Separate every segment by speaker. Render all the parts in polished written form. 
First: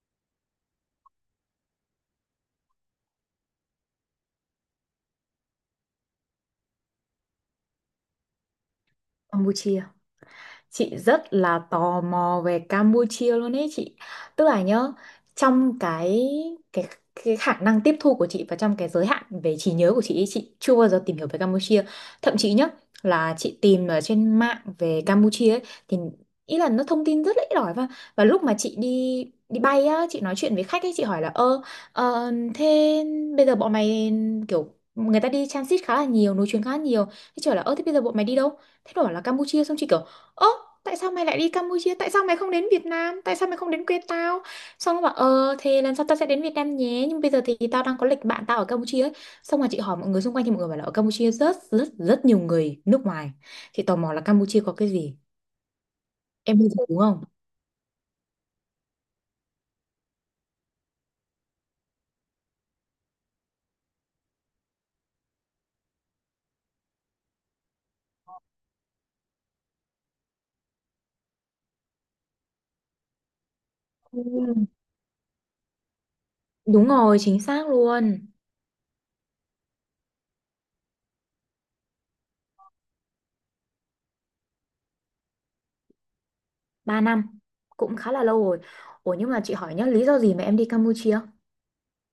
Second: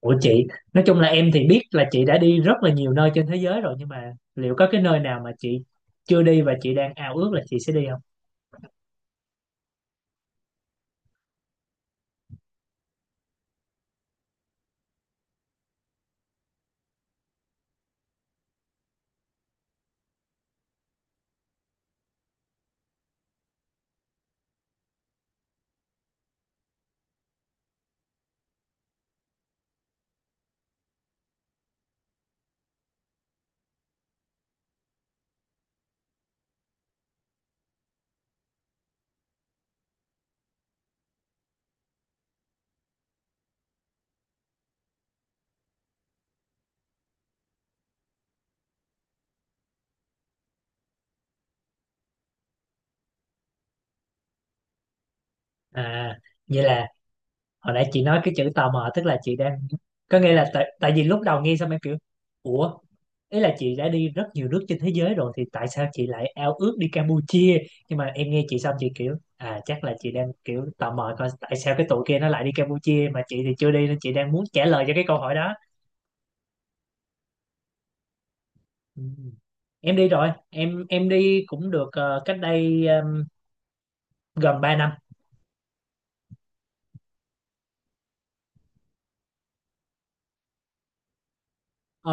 Speaker 1: Ủa chị, nói chung là em thì biết là chị đã đi rất là nhiều nơi trên thế giới rồi, nhưng mà liệu có cái nơi nào mà chị chưa đi và chị đang ao ước là chị sẽ đi không?
Speaker 2: Campuchia. Chị rất là tò mò về Campuchia luôn ấy chị. Tức là nhá, trong cái cái khả năng tiếp thu của chị và trong cái giới hạn về trí nhớ của chị ấy, chị chưa bao giờ tìm hiểu về Campuchia. Thậm chí nhá, là chị tìm ở trên mạng về Campuchia ấy, thì ý là nó thông tin rất là ít ỏi. Và lúc mà chị đi đi bay á, chị nói chuyện với khách ấy, chị hỏi là ơ, thế bây giờ bọn mày kiểu, người ta đi transit khá là nhiều, nối chuyến khá là nhiều, thế trời là ơ thế bây giờ bọn mày đi đâu. Thế nó bảo là Campuchia. Xong chị kiểu ơ, tại sao mày lại đi Campuchia, tại sao mày không đến Việt Nam, tại sao mày không đến quê tao. Xong nó bảo ờ thì lần sau tao sẽ đến Việt Nam nhé, nhưng bây giờ thì tao đang có lịch bạn tao ở Campuchia ấy. Xong rồi chị hỏi mọi người xung quanh thì mọi người bảo là ở Campuchia rất rất rất nhiều người nước ngoài. Chị tò mò là Campuchia có cái gì.
Speaker 1: À,
Speaker 2: Em
Speaker 1: vậy
Speaker 2: đi
Speaker 1: là
Speaker 2: rồi đúng không.
Speaker 1: hồi nãy chị nói cái chữ tò mò, tức là chị đang có nghĩa là tại vì lúc đầu nghe xong em kiểu ủa, ý là chị đã đi rất nhiều nước trên thế giới rồi thì tại sao chị lại ao ước đi Campuchia? Nhưng mà em nghe chị xong chị kiểu à, chắc là chị đang kiểu tò mò coi tại sao cái tụi kia nó lại đi Campuchia mà chị thì chưa đi, nên chị đang muốn trả
Speaker 2: Ừ.
Speaker 1: lời cho cái câu hỏi đó.
Speaker 2: Đúng rồi, chính xác luôn.
Speaker 1: Ừ. Em đi rồi, em đi cũng được cách đây gần 3 năm.
Speaker 2: 3 năm, cũng khá là lâu rồi. Ủa nhưng mà chị hỏi nhá, lý do gì mà em đi Campuchia?
Speaker 1: Ờ,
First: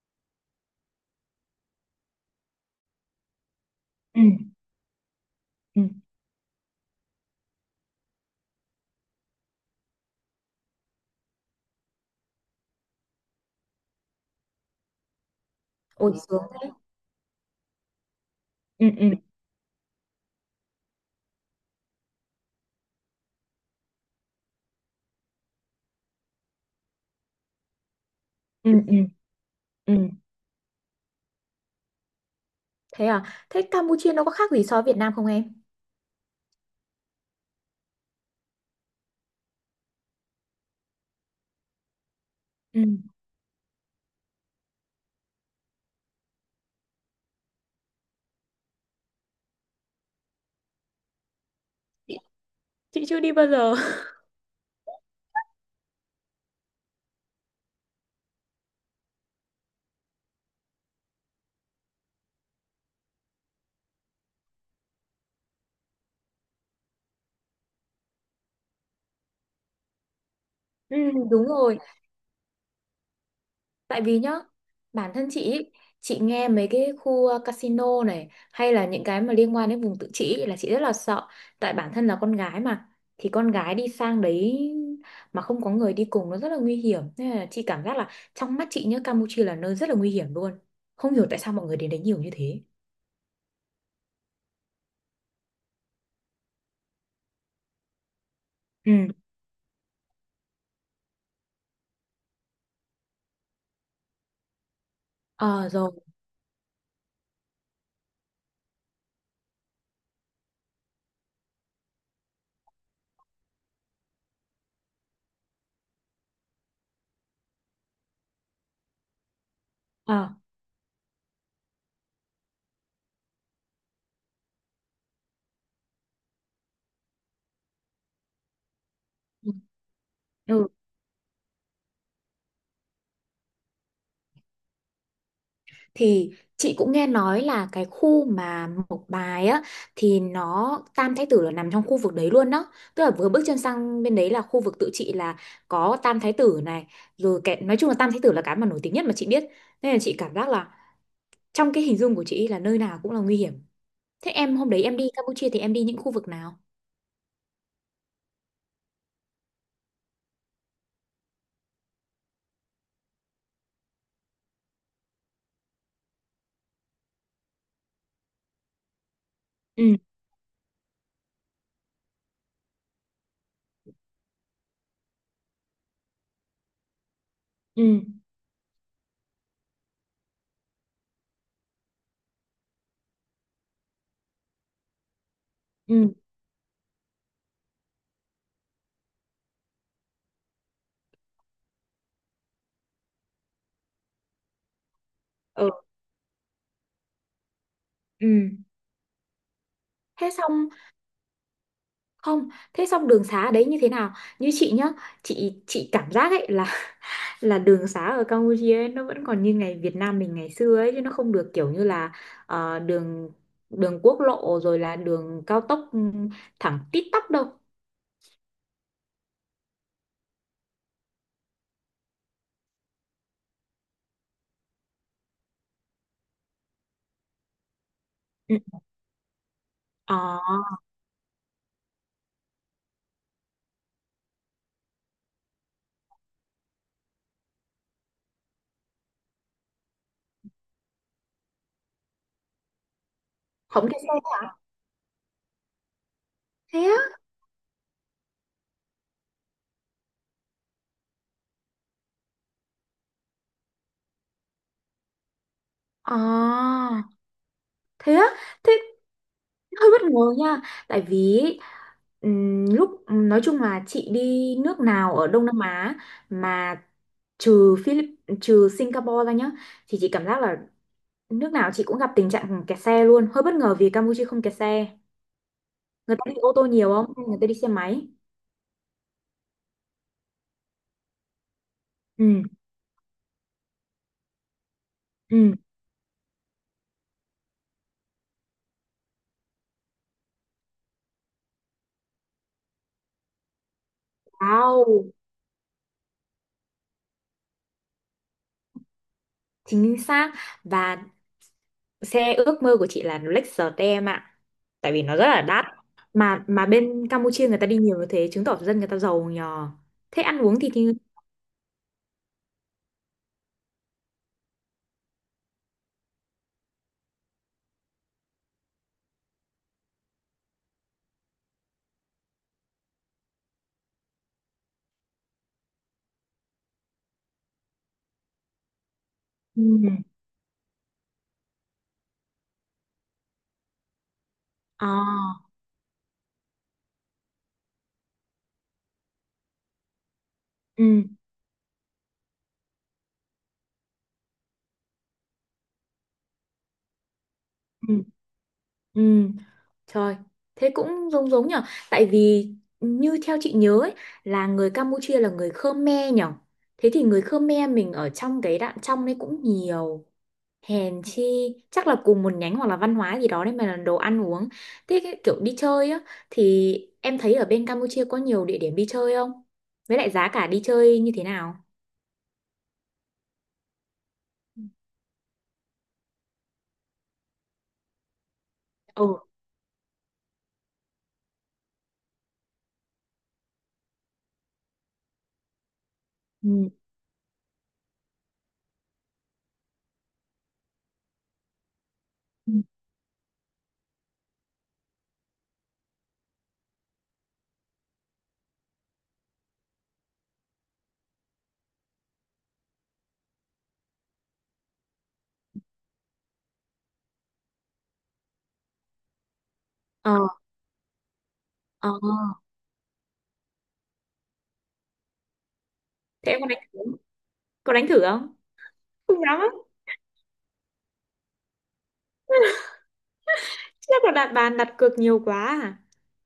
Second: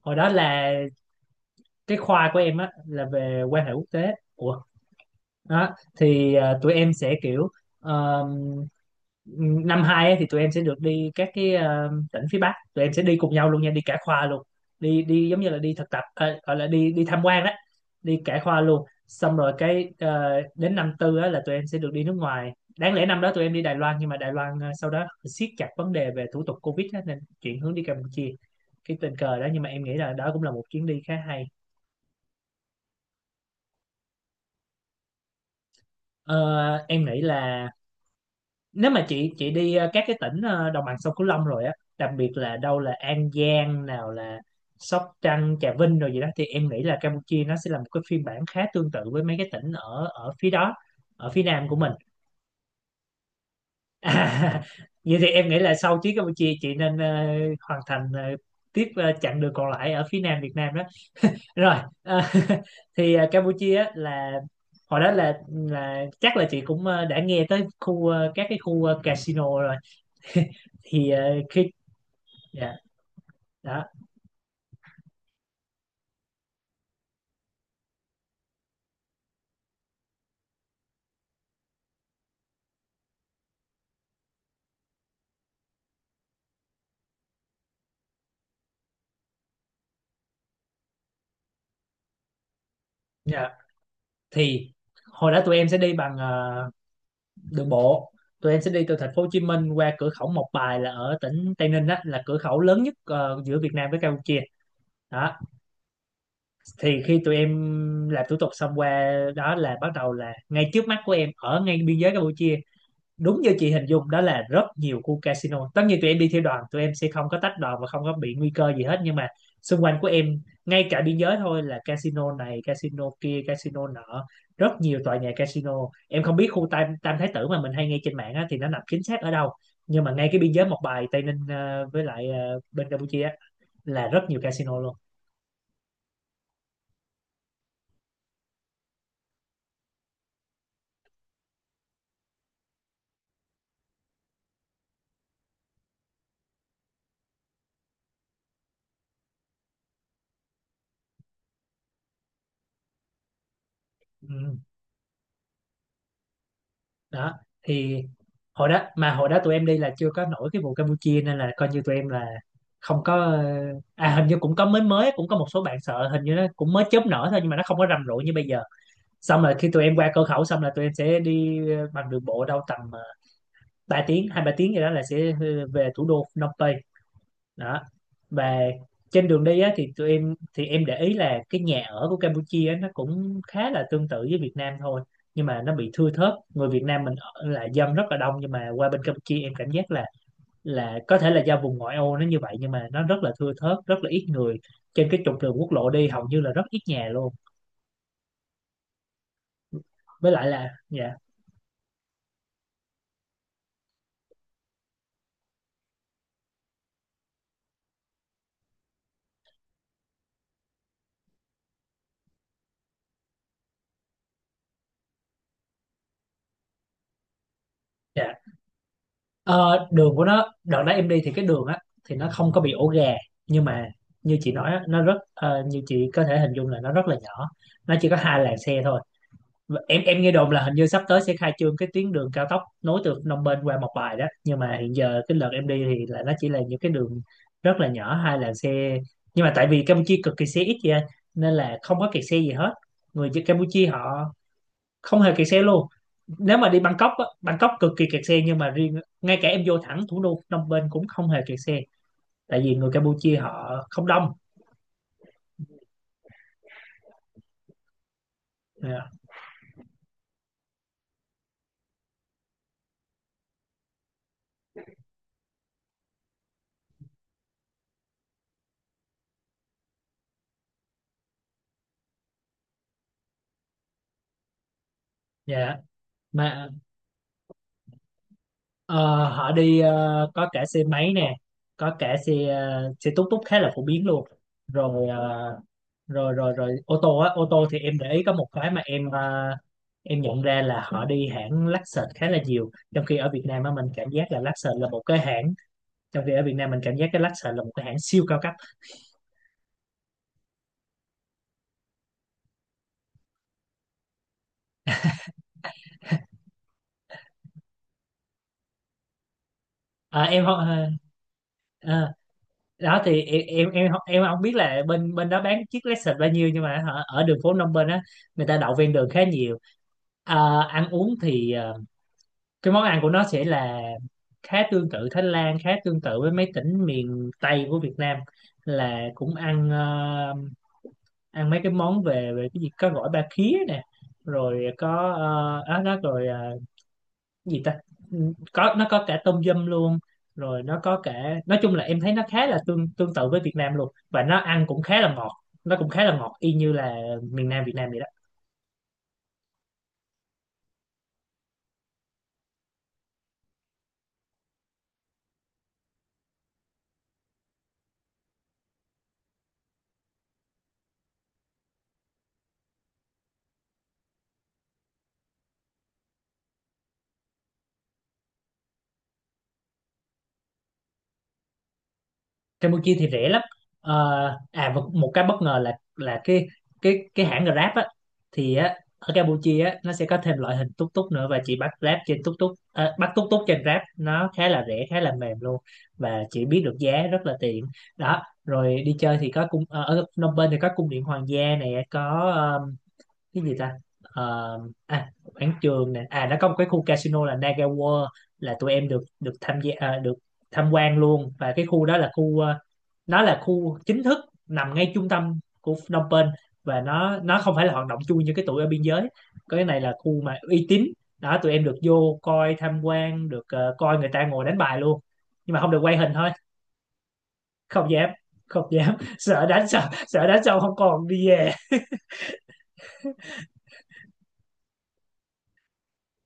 Speaker 1: Hồi đó là cái khoa của em á là về quan hệ quốc tế.
Speaker 2: Ừ,
Speaker 1: Ủa, đó
Speaker 2: ừ.
Speaker 1: thì tụi em sẽ kiểu ờ, năm hai ấy, thì tụi em sẽ được đi các cái tỉnh phía Bắc, tụi em sẽ đi cùng nhau luôn nha, đi cả khoa luôn, đi đi giống như là đi thực tập
Speaker 2: Ôi
Speaker 1: à,
Speaker 2: sướng
Speaker 1: gọi là
Speaker 2: thế.
Speaker 1: đi đi tham quan đó, đi cả khoa luôn.
Speaker 2: Ừ, ừ.
Speaker 1: Xong rồi cái đến năm tư á, là tụi em sẽ được đi nước ngoài. Đáng lẽ năm đó tụi em đi Đài Loan, nhưng mà Đài Loan sau đó siết chặt vấn đề về thủ tục Covid á, nên chuyển hướng đi Campuchia.
Speaker 2: Ừ,
Speaker 1: Cái
Speaker 2: ừ.
Speaker 1: tình cờ đó, nhưng mà em nghĩ
Speaker 2: Ừ.
Speaker 1: là đó cũng là một chuyến đi khá hay.
Speaker 2: Thế à? Thế Campuchia nó có khác gì so với Việt Nam không em?
Speaker 1: Ờ, em nghĩ là nếu mà chị đi các cái tỉnh đồng bằng sông Cửu Long rồi á, đặc biệt là đâu
Speaker 2: Ừ.
Speaker 1: là An Giang, nào là Sóc Trăng, Trà Vinh rồi gì đó, thì em nghĩ là Campuchia nó sẽ là một cái phiên bản khá tương tự với mấy cái tỉnh ở ở phía đó, ở phía nam của mình.
Speaker 2: chị chị chưa đi bao giờ
Speaker 1: À, vậy thì em nghĩ là sau chuyến Campuchia chị nên hoàn thành tiếp chặng đường còn lại ở phía nam Việt Nam đó. Rồi ờ, thì Campuchia á là hồi đó là chắc là chị cũng đã nghe tới khu các cái khu casino rồi,
Speaker 2: Ừ,
Speaker 1: thì
Speaker 2: đúng
Speaker 1: khi
Speaker 2: rồi,
Speaker 1: dạ đó.
Speaker 2: tại vì nhá, bản thân chị ý, chị nghe mấy cái khu casino này hay là những cái mà liên quan đến vùng tự trị ý, là chị rất là sợ, tại bản thân là con gái mà, thì con gái đi sang đấy mà không có người đi cùng nó rất là nguy hiểm. Nên là chị cảm giác là trong mắt chị nhá, Campuchia là nơi rất là nguy hiểm luôn. Không hiểu tại sao mọi người đến đấy nhiều như thế.
Speaker 1: Dạ, thì hồi đó tụi em sẽ đi bằng đường bộ, tụi em sẽ đi từ
Speaker 2: Ừ.
Speaker 1: thành phố Hồ Chí Minh qua cửa khẩu Mộc Bài là ở tỉnh Tây Ninh, đó là cửa khẩu lớn nhất giữa Việt Nam với Campuchia đó.
Speaker 2: Ờ rồi.
Speaker 1: Thì khi tụi em làm thủ tục xong qua đó là bắt đầu là ngay trước mắt của em ở ngay biên giới Campuchia đúng như chị hình dung, đó là rất nhiều khu casino. Tất nhiên tụi em đi theo đoàn, tụi em sẽ không có tách đoàn và không có bị nguy cơ gì hết, nhưng mà xung quanh của
Speaker 2: Ờ.
Speaker 1: em ngay cả biên giới thôi là casino này, casino kia, casino nọ, rất nhiều tòa nhà casino. Em không biết khu Tam Tam Thái Tử mà mình hay nghe trên mạng á, thì nó nằm chính xác ở đâu, nhưng mà ngay cái biên giới
Speaker 2: Ừ.
Speaker 1: một bài Tây Ninh với lại bên Campuchia á, là rất nhiều casino luôn.
Speaker 2: Thì chị cũng nghe nói là cái khu mà Mộc Bài á, thì nó Tam Thái Tử là nằm trong khu vực đấy luôn đó, tức là vừa bước chân sang bên đấy là khu vực tự trị, là có Tam Thái Tử này, rồi cái nói chung là Tam Thái Tử là cái mà nổi tiếng nhất mà chị biết. Nên là chị cảm giác là trong cái hình dung của chị là nơi nào cũng là nguy hiểm. Thế em
Speaker 1: Ừ,
Speaker 2: hôm đấy em đi Campuchia thì em đi những khu vực nào.
Speaker 1: đó thì hồi đó tụi em đi là chưa có nổi cái vụ Campuchia, nên là coi như tụi em là không có à hình như cũng có mới mới cũng có một số bạn sợ, hình như nó cũng mới chớp nở thôi nhưng mà nó không có rầm rộ như bây giờ. Xong rồi khi tụi
Speaker 2: Ừ,
Speaker 1: em qua cửa khẩu xong là tụi em sẽ đi bằng đường bộ đâu tầm 3 tiếng, hai ba tiếng gì đó, là sẽ về thủ đô Phnom Penh đó.
Speaker 2: ừ,
Speaker 1: Và trên đường đi á, thì tụi em thì em để ý là cái nhà ở của Campuchia á, nó cũng khá là tương tự với Việt Nam thôi, nhưng mà nó bị thưa
Speaker 2: ừ,
Speaker 1: thớt. Người Việt Nam mình ở là dân rất là đông, nhưng mà qua bên Campuchia em cảm giác là có thể là do vùng ngoại ô nó như vậy, nhưng mà nó rất là thưa thớt, rất là ít người. Trên cái trục đường
Speaker 2: ừ,
Speaker 1: quốc lộ đi hầu như là rất ít nhà luôn,
Speaker 2: ừ. Thế
Speaker 1: với lại là
Speaker 2: xong,
Speaker 1: dạ
Speaker 2: không thế xong đường xá ở đấy như thế nào. Như chị nhá, chị cảm giác ấy là đường xá ở Campuchia ấy, nó vẫn còn như ngày Việt Nam mình ngày xưa ấy chứ, nó không được kiểu như là đường đường quốc lộ rồi là đường cao tốc, ừ, thẳng tít tắp đâu.
Speaker 1: dạ Ờ, đường của nó đợt đó em đi thì cái đường á thì nó không có bị ổ gà, nhưng mà như chị nói á, nó rất như chị có thể hình dung là nó rất là nhỏ, nó chỉ có hai
Speaker 2: Ừ.
Speaker 1: làn xe thôi. Và em
Speaker 2: Ờ,
Speaker 1: em nghe đồn là hình như sắp tới sẽ khai trương cái tuyến đường cao tốc nối từ Phnom Penh qua Mộc Bài đó, nhưng mà hiện giờ cái đợt em đi thì là nó chỉ là những cái đường rất là nhỏ, hai làn xe. Nhưng mà tại vì Campuchia cực kỳ xe ít vậy nên là không có kẹt xe gì hết, người dân Campuchia
Speaker 2: không cái xe
Speaker 1: họ không hề kẹt xe luôn. Nếu mà đi
Speaker 2: thế
Speaker 1: Bangkok
Speaker 2: á.
Speaker 1: á, Bangkok cực kỳ kẹt xe, nhưng mà riêng ngay cả em vô thẳng thủ đô Phnom Penh cũng không hề kẹt xe, tại vì người Campuchia họ không đông.
Speaker 2: Ờ. Thế á. Thế
Speaker 1: Dạ.
Speaker 2: hơi bất ngờ nha, tại vì lúc nói chung là chị đi nước nào ở Đông Nam Á mà trừ Philip trừ Singapore ra nhá, thì chị cảm giác là nước nào chị cũng gặp tình trạng kẹt xe luôn. Hơi bất ngờ vì Campuchia không kẹt xe,
Speaker 1: Dạ,
Speaker 2: người ta đi ô tô
Speaker 1: mà
Speaker 2: nhiều, không người ta đi xe máy.
Speaker 1: ờ, họ đi có cả xe máy nè, có cả xe
Speaker 2: Ừ,
Speaker 1: xe tút tút khá là phổ biến luôn, rồi
Speaker 2: ừ.
Speaker 1: rồi ô tô á. Ô tô thì em để ý có một cái mà em nhận ra là họ đi hãng Lexus khá là nhiều, trong khi ở Việt Nam á mình cảm giác là Lexus là một
Speaker 2: Wow.
Speaker 1: cái hãng, trong khi ở Việt Nam mình cảm giác cái Lexus là một cái hãng siêu cao cấp.
Speaker 2: Chính xác, và xe ước mơ của chị là Lexus em ạ, tại vì nó rất là đắt. Mà bên Campuchia người ta đi nhiều như thế chứng tỏ dân người ta giàu nhờ.
Speaker 1: À,
Speaker 2: Thế ăn
Speaker 1: em không.
Speaker 2: uống thì thì.
Speaker 1: À, đó thì em không- em không biết là bên bên đó bán chiếc Lexus bao nhiêu, nhưng mà hả, ở đường phố Phnom Penh á người ta đậu ven đường khá nhiều. Ờ, ăn uống thì cái món ăn của nó sẽ là khá tương tự Thái Lan, khá tương tự với mấy tỉnh miền Tây của Việt Nam, là cũng
Speaker 2: Ừ.
Speaker 1: ăn ăn mấy cái món về về cái gì, có gỏi ba khía nè, rồi có
Speaker 2: À,
Speaker 1: đó, đó rồi gì ta. Ừ, có, nó có cả tôm dâm luôn, rồi nó có
Speaker 2: ừ,
Speaker 1: cả, nói chung là em thấy nó khá là tương tương tự với Việt Nam luôn, và nó ăn cũng khá là ngọt, nó cũng khá là ngọt y như là miền Nam Việt Nam
Speaker 2: ừ,
Speaker 1: vậy đó.
Speaker 2: ừ. Trời, thế cũng giống giống nhở. Tại vì như theo chị nhớ ấy, là người Campuchia là người Khmer nhở. Thế thì người Khmer mình ở trong cái đạn trong đấy cũng nhiều, hèn chi, chắc là cùng một nhánh hoặc là văn hóa gì đó đấy mà là đồ ăn uống. Thế cái kiểu đi chơi á thì, em thấy ở bên Campuchia có nhiều địa điểm đi chơi không, với lại giá cả đi chơi như thế nào.
Speaker 1: Campuchia thì rẻ lắm. Ờ, à và một cái bất ngờ là cái hãng Grab á, thì á
Speaker 2: Ừ.
Speaker 1: ở Campuchia á nó sẽ có thêm loại hình túc túc nữa, và chị bắt Grab trên túc túc à, bắt túc túc trên Grab nó khá là rẻ, khá là mềm luôn, và chị biết
Speaker 2: Ừ.
Speaker 1: được giá rất là tiện. Đó rồi đi chơi thì có cung ở Phnom Penh thì có cung điện hoàng gia này, có
Speaker 2: Ừ.
Speaker 1: cái gì ta. Ờ, à quảng trường nè, à nó có một cái khu casino là Naga World, là tụi em được được tham gia à, được tham quan luôn. Và cái khu đó là khu nó là khu chính thức, nằm ngay trung tâm của Phnom Penh, và nó không phải là hoạt động chui như cái tụi ở biên giới, cái này là
Speaker 2: Ờ,
Speaker 1: khu mà uy tín đó. Tụi em được
Speaker 2: ờ.
Speaker 1: vô coi tham quan, được coi người ta ngồi đánh bài luôn, nhưng mà không được quay hình thôi.
Speaker 2: Thế em có đánh thử không? Có đánh
Speaker 1: Không
Speaker 2: thử
Speaker 1: dám,
Speaker 2: không?
Speaker 1: không dám.
Speaker 2: Không dám
Speaker 1: Sợ
Speaker 2: á,
Speaker 1: đánh xong, sợ đánh xong không còn đi về.
Speaker 2: chắc là đặt bàn đặt cược nhiều quá. À.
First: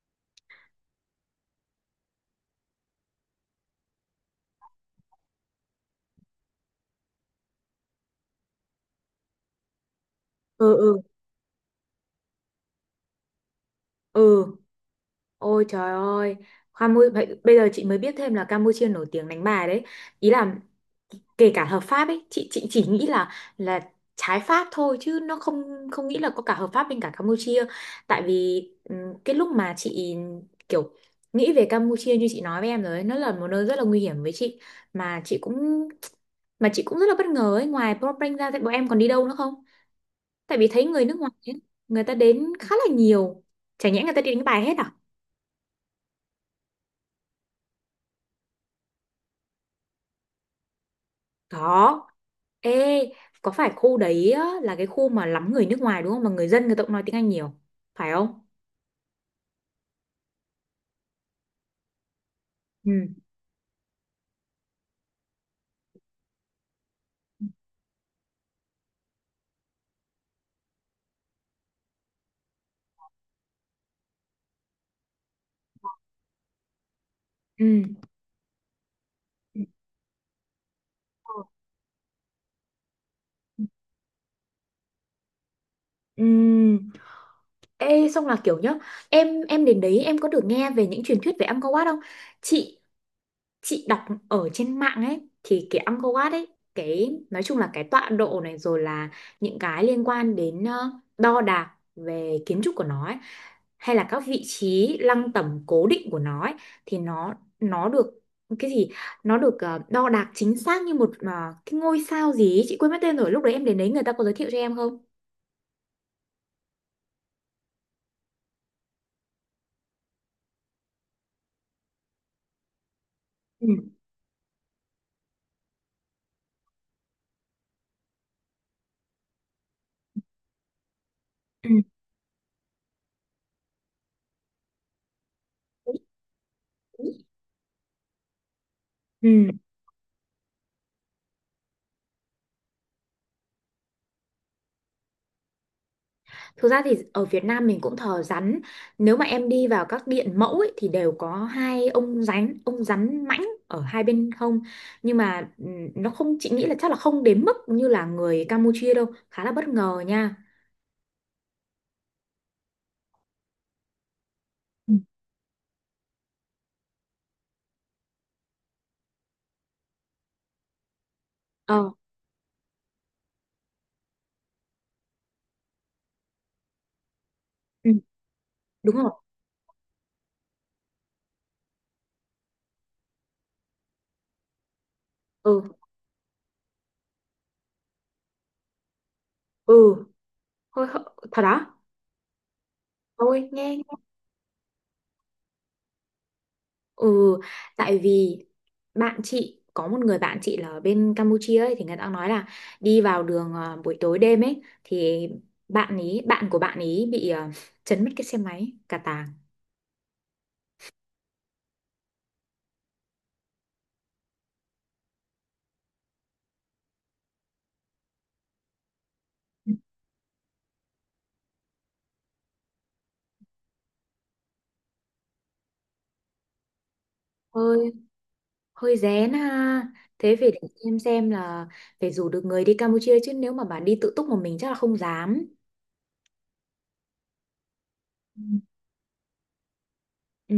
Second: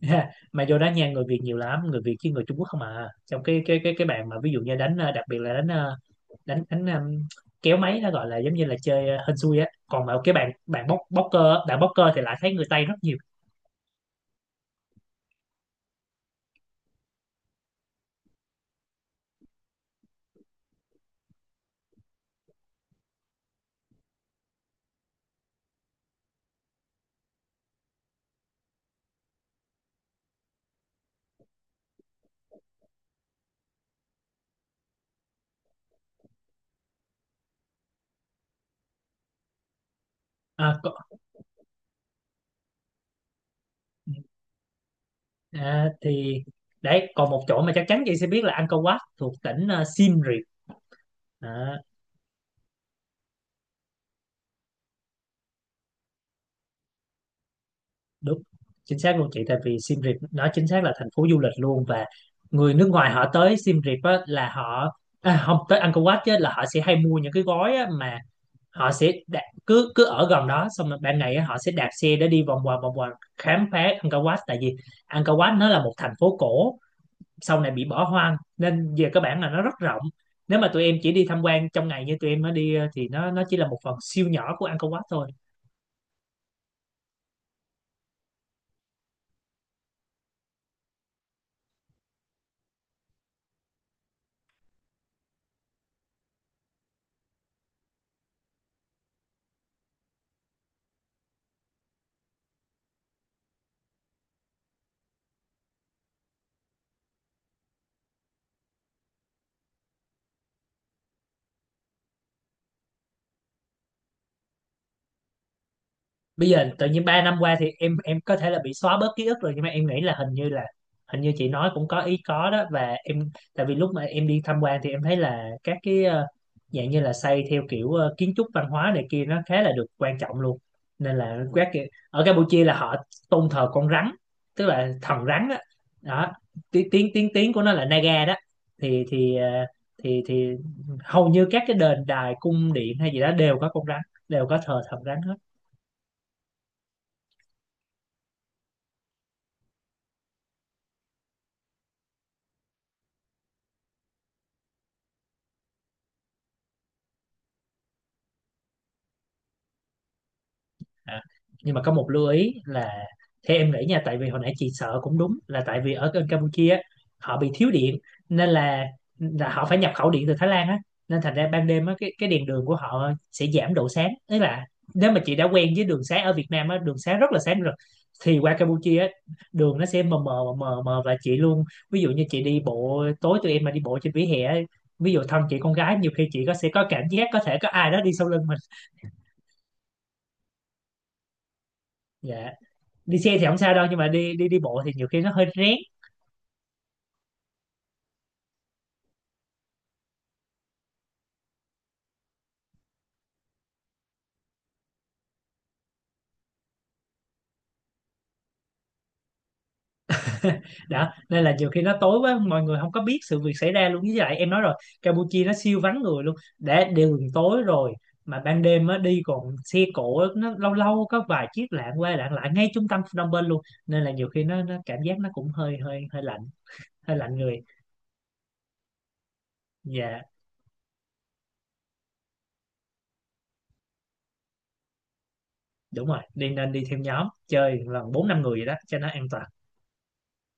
Speaker 1: Ha, mà vô đá nha, người Việt nhiều lắm, người Việt chứ người Trung Quốc không à, trong cái bàn mà ví dụ như đánh đặc biệt là đánh đánh đánh kéo máy, nó gọi là giống như là chơi hên xui á. Còn mà cái bàn
Speaker 2: Ừ,
Speaker 1: bàn bóc
Speaker 2: ừ,
Speaker 1: bóc cơ á, bạn bóc cơ thì lại thấy người Tây rất nhiều.
Speaker 2: ừ. Ôi trời ơi, Campuchia, bây giờ chị mới biết thêm là Campuchia nổi tiếng đánh bài đấy. Ý là kể cả hợp pháp ấy, chị chỉ nghĩ là trái pháp thôi chứ nó không không nghĩ là có cả hợp pháp bên cả Campuchia. Tại vì cái lúc mà chị kiểu nghĩ về Campuchia như chị nói với em rồi ấy, nó là một nơi rất là nguy hiểm với chị. mà chị cũng mà chị cũng rất là bất ngờ ấy, ngoài Phnom Penh ra thì bọn em còn đi đâu nữa không? Tại vì
Speaker 1: À,
Speaker 2: thấy
Speaker 1: có,
Speaker 2: người nước ngoài ấy, người ta đến khá là nhiều. Chả nhẽ người ta đi đánh bài hết à?
Speaker 1: à, thì đấy còn một chỗ mà chắc chắn chị sẽ biết là Angkor Wat thuộc tỉnh Siem Reap. À,
Speaker 2: Có. Ê, có phải khu đấy á, là cái khu mà lắm người nước ngoài đúng không? Mà người dân người ta cũng nói tiếng Anh nhiều, phải không?
Speaker 1: đúng, chính xác luôn chị, tại vì Siem Reap nó chính xác là thành phố du lịch luôn. Và người nước
Speaker 2: Ừ.
Speaker 1: ngoài họ tới Siem Reap á, là họ à, không tới Angkor Wat chứ, là họ sẽ hay mua những cái gói á, mà họ sẽ đạ- cứ cứ ở gần đó, xong rồi ban ngày á, họ sẽ đạp xe để đi vòng vòng khám phá Angkor Wat, tại vì Angkor Wat nó là một thành phố cổ, sau này
Speaker 2: Ừ.
Speaker 1: bị bỏ hoang nên về các bản là
Speaker 2: Ừ.
Speaker 1: nó rất rộng. Nếu mà tụi em chỉ đi tham quan trong ngày như tụi em mới đi thì nó chỉ là một phần siêu nhỏ của Angkor Wat thôi.
Speaker 2: Ừ. Ê, xong là kiểu nhá, em đến đấy em có được nghe về những truyền thuyết về Angkor Wat không? Chị chị đọc ở trên mạng ấy thì cái Angkor Wat ấy, cái nói chung là cái tọa độ này rồi là những cái liên quan đến đo đạc về kiến trúc của nó ấy, hay là các vị trí lăng tẩm cố định của nó ấy, thì nó được cái gì, nó được đo đạc chính xác như một cái ngôi sao gì ấy. Chị quên mất tên rồi. Lúc đấy em đến đấy người ta có giới thiệu cho em không.
Speaker 1: Bây giờ tự nhiên 3 năm qua thì em có thể là bị xóa bớt ký ức rồi, nhưng mà em nghĩ là hình như là, hình như chị nói cũng có ý có đó. Và em, tại
Speaker 2: Ừ.
Speaker 1: vì lúc mà em đi tham quan thì em thấy là các cái dạng như là xây theo kiểu kiến trúc văn hóa này kia nó khá là được quan trọng luôn, nên là các
Speaker 2: Ừ.
Speaker 1: kiểu, ở Campuchia là họ tôn thờ con rắn, tức là thần rắn đó, đó. Tiếng tiếng tiếng tiếng của nó là Naga đó, thì thì ờ,
Speaker 2: Ừ.
Speaker 1: thì thì hầu như các cái đền đài, cung điện hay gì đó đều có con rắn, đều có thờ thần rắn.
Speaker 2: Thực ra thì ở Việt Nam mình cũng thờ rắn. Nếu mà em đi vào các điện mẫu ấy, thì đều có hai ông rắn mãnh ở hai bên hông. Nhưng mà nó không, chị nghĩ là chắc là không đến mức như là người Campuchia đâu, khá là bất ngờ nha.
Speaker 1: À, nhưng mà có một lưu ý là theo em nghĩ nha, tại vì hồi nãy chị
Speaker 2: Ừ.
Speaker 1: sợ cũng đúng, là tại vì ở bên Campuchia á, họ bị thiếu điện, nên là họ phải nhập khẩu điện từ Thái Lan á, nên thành ra ban đêm
Speaker 2: Ờ,
Speaker 1: á cái đèn đường của họ sẽ giảm độ sáng, tức là nếu mà chị đã quen với đường sáng ở Việt Nam á, đường sáng rất là sáng rồi,
Speaker 2: ừ,
Speaker 1: thì qua
Speaker 2: đúng
Speaker 1: Campuchia á,
Speaker 2: rồi.
Speaker 1: đường nó sẽ mờ mờ và chị luôn, ví dụ như chị đi bộ tối, tụi em mà đi bộ trên vỉa hè á, ví dụ thân chị
Speaker 2: Ừ,
Speaker 1: con gái, nhiều khi chị có sẽ có cảm giác có thể có ai đó đi sau lưng mình.
Speaker 2: ừ, thôi, thôi- thật đó.
Speaker 1: Dạ, đi xe thì
Speaker 2: Thôi
Speaker 1: không sao
Speaker 2: nghe.
Speaker 1: đâu, nhưng mà đi đi đi bộ thì nhiều khi nó hơi rén.
Speaker 2: Ừ, tại vì bạn chị có một người bạn chị là ở bên Campuchia ấy, thì người ta nói là đi vào đường buổi tối đêm ấy thì bạn của bạn ý bị chấn mất cái xe máy cả tàng.
Speaker 1: Đó nên là nhiều khi nó tối quá, mọi người không có biết sự việc xảy ra luôn, với lại em nói rồi, Campuchia nó siêu vắng người luôn, đã đường tối rồi mà ban đêm á đi còn xe cộ á, nó lâu lâu có vài chiếc lạng qua lạng lại ngay trung tâm Phnom Penh luôn, nên là nhiều khi nó cảm giác nó cũng hơi hơi hơi lạnh, hơi lạnh người.
Speaker 2: Hơi hơi rén ha.
Speaker 1: Dạ,
Speaker 2: Thế phải để em xem là phải rủ được người đi Campuchia, chứ nếu mà bà đi tự túc một mình chắc là không dám.
Speaker 1: đúng rồi, đi nên đi theo nhóm chơi lần bốn năm
Speaker 2: Ừ.
Speaker 1: người vậy đó cho nó an toàn.
Speaker 2: Ừ,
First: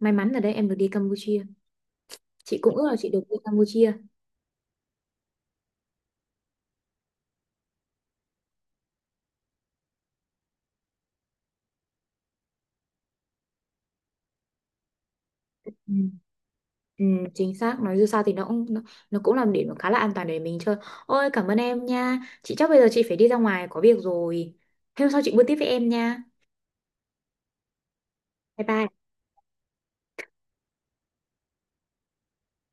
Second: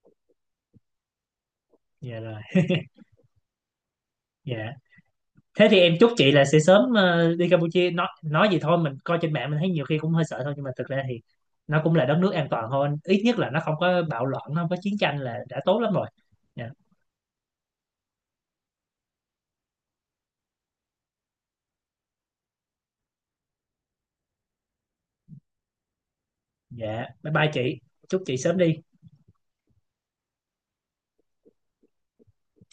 Speaker 2: may mắn là đây em được đi Campuchia.
Speaker 1: Dạ rồi.
Speaker 2: Chị cũng ước là chị được đi Campuchia.
Speaker 1: Dạ, thế thì em chúc chị là sẽ sớm đi Campuchia. Nói gì thôi mình coi trên mạng mình thấy nhiều khi cũng hơi sợ thôi, nhưng mà thực ra thì nó cũng là đất nước an toàn hơn, ít nhất là nó không có bạo loạn, nó không có chiến tranh là đã tốt lắm rồi.
Speaker 2: Ừ.
Speaker 1: Dạ.
Speaker 2: Ừ, chính xác, nói dù sao thì nó cũng là một điểm khá là an toàn để mình chơi. Ôi cảm ơn em nha, chị chắc bây giờ chị phải đi ra ngoài có việc rồi. Hôm sau chị buôn tiếp với em nha.
Speaker 1: Dạ, bye bye chị, chúc chị sớm
Speaker 2: Bye
Speaker 1: đi.
Speaker 2: bye.